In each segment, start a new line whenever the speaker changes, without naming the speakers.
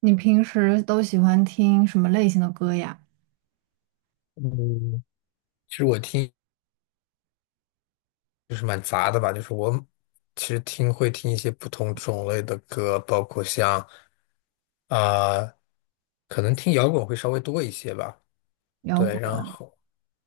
你平时都喜欢听什么类型的歌呀？
嗯，其实我听就是蛮杂的吧，就是我其实会听一些不同种类的歌，包括像啊、可能听摇滚会稍微多一些吧，
摇
对，
滚。
然后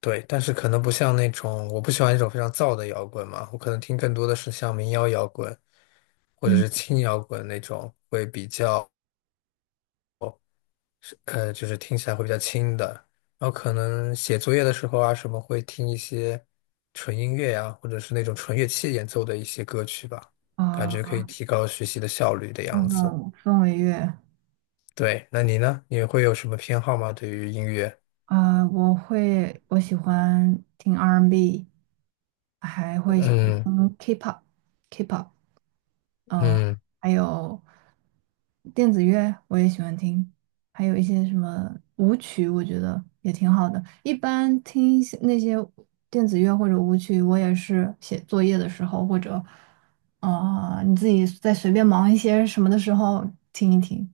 对，但是可能不像那种我不喜欢那种非常燥的摇滚嘛，我可能听更多的是像民谣摇滚或者
嗯
是轻摇滚那种会比较。就是听起来会比较轻的。然后可能写作业的时候啊，什么会听一些纯音乐呀、或者是那种纯乐器演奏的一些歌曲吧，感觉可以
啊，
提高学习的效率的
那
样子。
种氛围乐
对，那你呢？你会有什么偏好吗？对于音乐？
啊，我会，我喜欢听 R&B，还会喜欢
嗯
听 K-pop，K-pop。嗯、呃
嗯，
还有电子乐我也喜欢听，还有一些什么舞曲，我觉得也挺好的。一般听一些那些电子乐或者舞曲，我也是写作业的时候，或者你自己在随便忙一些什么的时候听一听。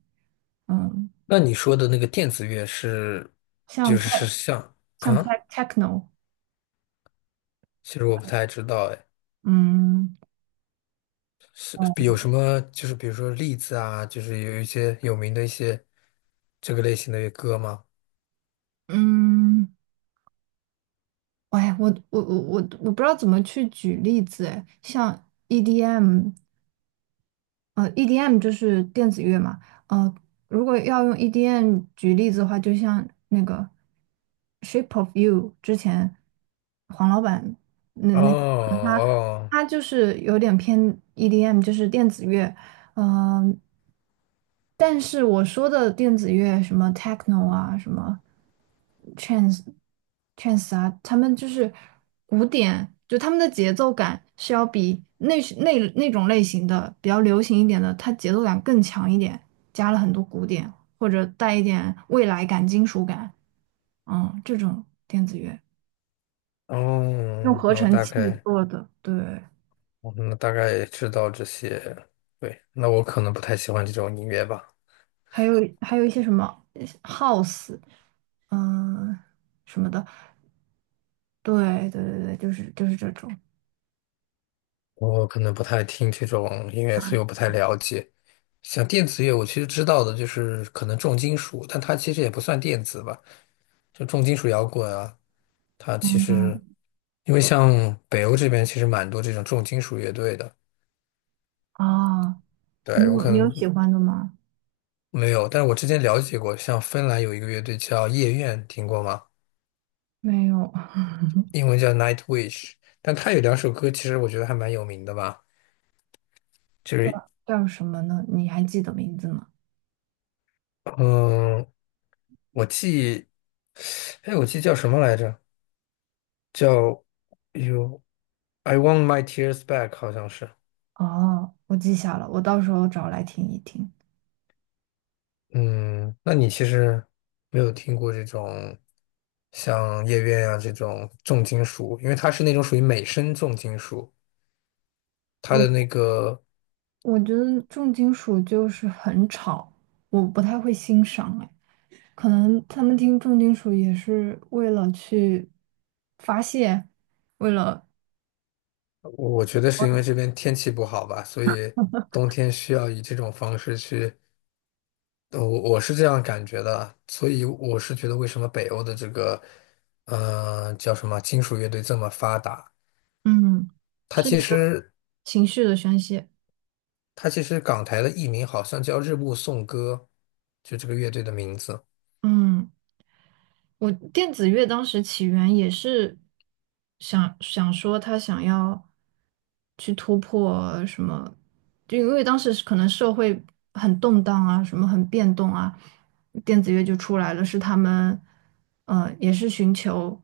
嗯，
那你说的那个电子乐是，
像
就是
tech
是像
像
啊？
tech techno。
其实我不太知道，哎，
嗯。
是
呃
有什么就是比如说例子啊，就是有一些有名的一些这个类型的歌吗？
嗯，哎，我不知道怎么去举例子，哎，像 EDM。EDM 就是电子乐嘛。呃，如果要用 EDM 举例子的话，就像那个《Shape of You》之前黄老板那
哦
那个他
哦
他就是有点偏 EDM,就是电子乐。呃，但是我说的电子乐，什么 techno 啊，什么 trance trance 啊，他们就是古典，就他们的节奏感是要比那种类型的比较流行一点的，它节奏感更强一点，加了很多古典或者带一点未来感、金属感。这种电子乐用
哦，
合
那我
成
大
器
概，
做的。对。
哦那大概也知道这些。对，那我可能不太喜欢这种音乐吧，
还有还有一些什么 house,嗯、什么的。对对对对，就是这种。
我可能不太听这种音乐，所以我不太了解。像电子乐，我其实知道的就是可能重金属，但它其实也不算电子吧，就重金属摇滚啊，它其实
嗯，
因为像北欧这边其实蛮多这种重金属乐队的，
啊，
对，
你
我
有
可
你有
能
喜欢的吗？
没有，但是我之前了解过，像芬兰有一个乐队叫夜愿，听过吗？
没有。
英文叫 Nightwish,但他有两首歌，其实我觉得还蛮有名的吧，就是
叫什么呢？你还记得名字吗？
嗯，我记，哎，我记叫什么来着？叫 You I Want My Tears Back,好像是。
哦，我记下了，我到时候找来听一听。
嗯，那你其实没有听过这种像夜愿啊这种重金属，因为它是那种属于美声重金属，它的那
我
个
我觉得重金属就是很吵，我不太会欣赏。哎，可能他们听重金属也是为了去发泄，为了
我觉得是因为这边天气不好吧，所以冬天需要以这种方式去。我是这样感觉的，所以我是觉得为什么北欧的这个，叫什么金属乐队这么发达？
嗯，
它
是
其
一个
实
情绪的宣泄。
它其实港台的艺名好像叫日暮颂歌，就这个乐队的名字。
嗯。我电子乐当时起源也是想想说他想要去突破什么，就因为当时是可能社会很动荡啊，什么很变动啊，电子乐就出来了，是他们也是寻求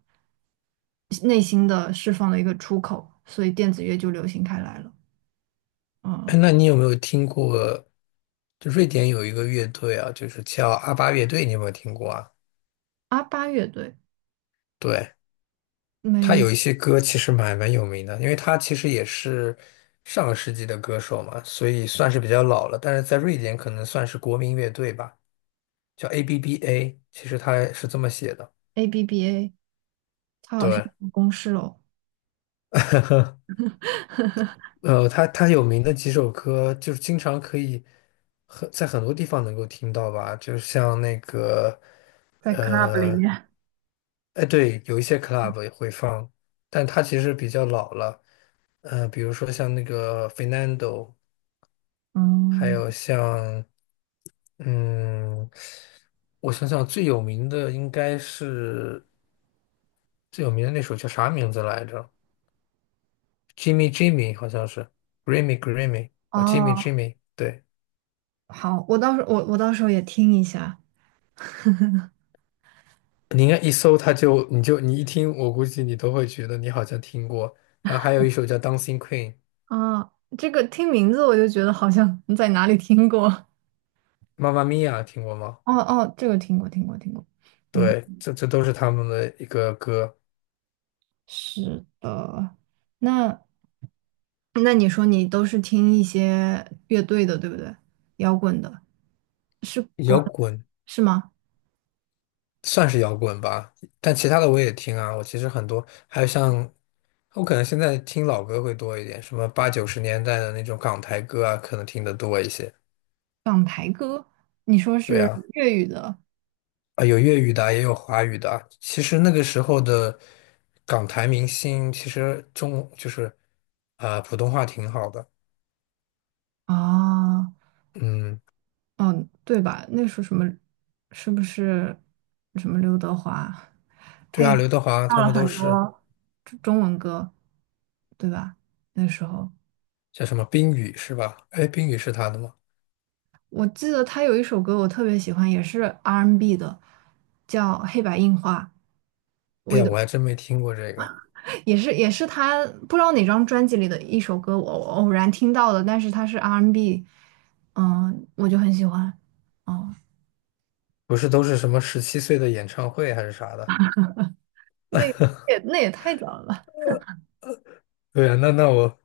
内心的释放的一个出口，所以电子乐就流行开来了。嗯。
那你有没有听过？就瑞典有一个乐队啊，就是叫阿巴乐队，你有没有听过啊？
阿巴乐队。
对，
没
他
有。
有一些歌其实蛮有名的，因为他其实也是上个世纪的歌手嘛，所以算是比较老了，但是在瑞典可能算是国民乐队吧。叫 ABBA,其实它是这么写的。
ABBA,他好像
对
公示了。
它有名的几首歌，就是经常可以在很多地方能够听到吧，就是像那个，
在 club 里
呃，
面。
哎，对，有一些 club 也会放，但它其实比较老了。比如说像那个 Fernando,还
嗯，
有像，嗯，我想想最有名的那首叫啥名字来着？Jimmy Jimmy 好像是 Grammy Grammy 啊，Jimmy
哦。
Jimmy,对，
好，我到时候也听一下
你应该一搜他就你一听，我估计你都会觉得你好像听过。然后还有一首叫《Dancing Queen》,
啊。这个听名字我就觉得好像在哪里听过。
妈妈咪呀，听过吗？
哦哦，这个听过听过听过。嗯，
对，这都是他们的一个歌，
是的。那那你说你都是听一些乐队的，对不对？摇滚的，是国
摇滚
是吗？
算是摇滚吧，但其他的我也听啊。我其实很多，还有像我可能现在听老歌会多一点，什么八九十年代的那种港台歌啊，可能听得多一些。对啊。有粤语的啊也有华语的啊其实那个时候的港台明星，其实中就是啊、普通话挺好的。
哦，
嗯，
嗯，对吧？那时候什么是不是什么刘德华
对啊，刘德华
唱
他
了
们都
很
是
多中文歌，对吧？那时候。
叫什么冰雨是吧？哎，冰雨是他的吗？
我记得他有一首歌我特别喜欢，也是 R&B 的，叫《黑白印花》，
哎呀，我还真没听过这个。
也是他不知道哪张专辑里的一首歌，我偶然听到的，但是他是 R&B，n 嗯，我就很喜欢。哦，
不是都是什么17岁的演唱会还是啥的？
那也太早了。
对啊，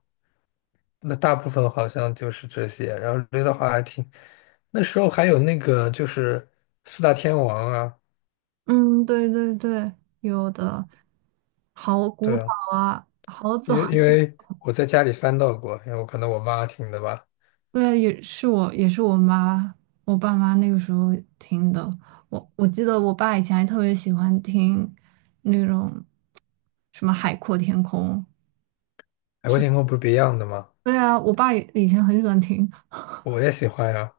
那大部分好像就是这些。然后刘德华还挺，那时候还有那个就是四大天王啊，
嗯，对对对，有的好古
对
早
啊。
啊，好早。
因为我在家里翻到过，因为我可能我妈听的吧。
对，也是我，也是我妈，我爸妈那个时候听的。我记得我爸以前还特别喜欢听那种什么《海阔天空》。
海阔天空不是 Beyond 的吗？
对啊，我爸以前很喜欢听。
我也喜欢呀。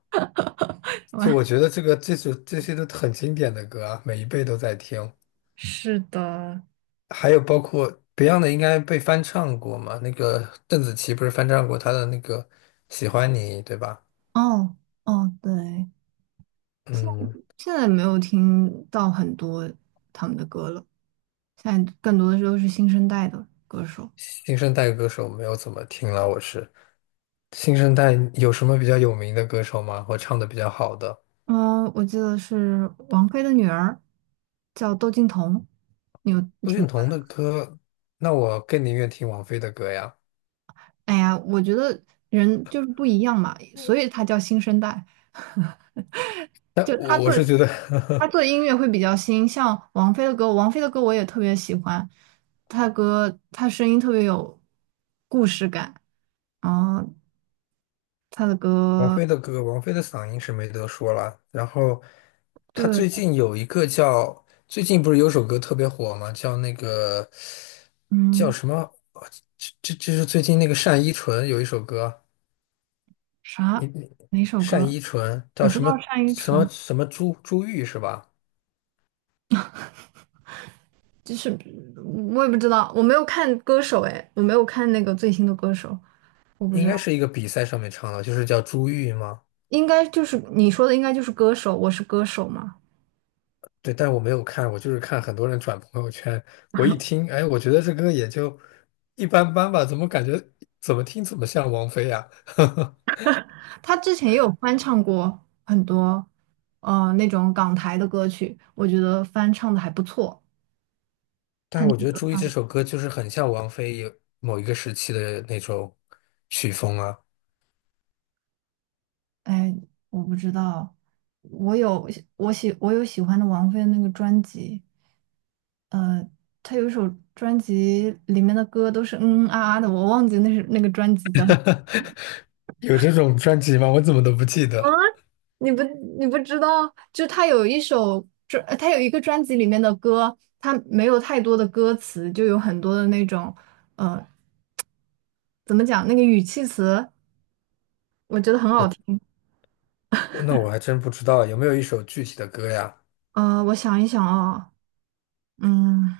就我觉 得这些都很经典的歌啊，每一辈都在听。
是的。
还有包括 Beyond 的应该被翻唱过嘛？那个邓紫棋不是翻唱过她的那个《喜欢你》，对吧？
哦哦，对，
嗯，
现在没有听到很多他们的歌了，现在更多的时候是新生代的歌手。
新生代歌手没有怎么听了，我是。新生代有什么比较有名的歌手吗？或唱的比较好的？
嗯，我记得是王菲的女儿叫窦靖童，你有
陆
听
俊
过？
彤的歌，那我更宁愿听王菲的歌呀。
哎呀，我觉得人就是不一样嘛，所以他叫新生代。
但
就他
我
做
是觉得
他 做音乐会比较新，像王菲的歌，王菲的歌我也特别喜欢，她歌她声音特别有故事感，然后她的
王菲
歌。
的歌，王菲的嗓音是没得说了。然后她
对。
最近有一个叫，最近不是有首歌特别火吗？叫那个叫
嗯，
什么？哦这是最近那个单依纯有一首歌，你
啥
你
哪首
单
歌？
依纯
我
叫
知
什
道
么
单依
什么
纯，
什么朱玉是吧？
就是我也不知道，我没有看歌手，哎，我没有看那个最新的歌手，我不
应
知道。
该是一个比赛上面唱的，就是叫朱玉吗？
应该就是你说的，应该就是歌手，我是歌手嘛。
对，但我没有看，我就是看很多人转朋友圈，我一听，哎，我觉得这歌也就一般般吧，怎么感觉怎么听怎么像王菲呀、
他之前也有翻唱过很多，那种港台的歌曲，我觉得翻唱的还不错。
但是我觉得《朱意》这
唱
首歌就是很像王菲有某一个时期的那种曲风啊，
哎，我不知道，我有我有喜欢的王菲的那个专辑。呃他有一首专辑里面的歌都是嗯嗯啊啊的，我忘记那是那个专辑叫。
有这种专辑吗？我怎么都不记得。
你不你不知道，就他有一首专，他有一个专辑里面的歌，他没有太多的歌词，就有很多的那种，呃，怎么讲，那个语气词，我觉得很好
我
听。
那我还真不知道有没有一首具体的歌呀？
我想一想啊。嗯，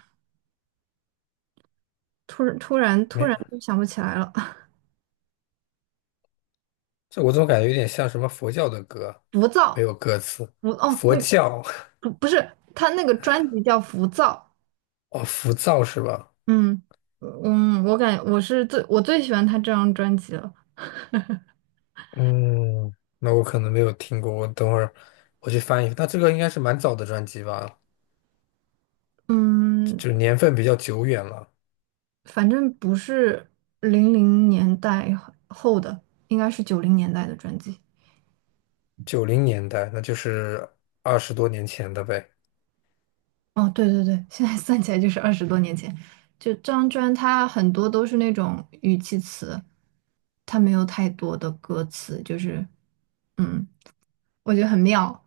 突然突然突
没，
然就想不起来了。
这我总感觉有点像什么佛教的歌，
浮
没
躁。
有歌词。
哦，
佛
那
教
不是，他那个专辑叫《浮躁》。
哦，浮躁是吧？
嗯嗯，我感我是最我最喜欢他这张专辑了。
嗯，那我可能没有听过，我等会儿我去翻一翻。那这个应该是蛮早的专辑吧，
嗯，
就是年份比较久远了，
反正不是00年代后的，应该是90年代的专辑。
90年代，那就是20多年前的呗。
哦，对对对，现在算起来就是20多年前。就这张专，它很多都是那种语气词，它没有太多的歌词，就是嗯，我觉得很妙，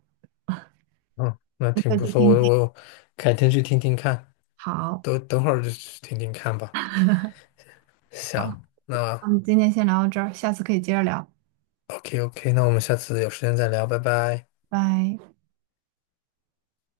嗯，那
你可
挺
以
不
去
错，
听听。
我改天去听听看，
好，
等会儿就去听听看吧。行，
那我
那
们今天先聊到这儿，下次可以接着聊，
OK OK,那我们下次有时间再聊，拜拜。
拜。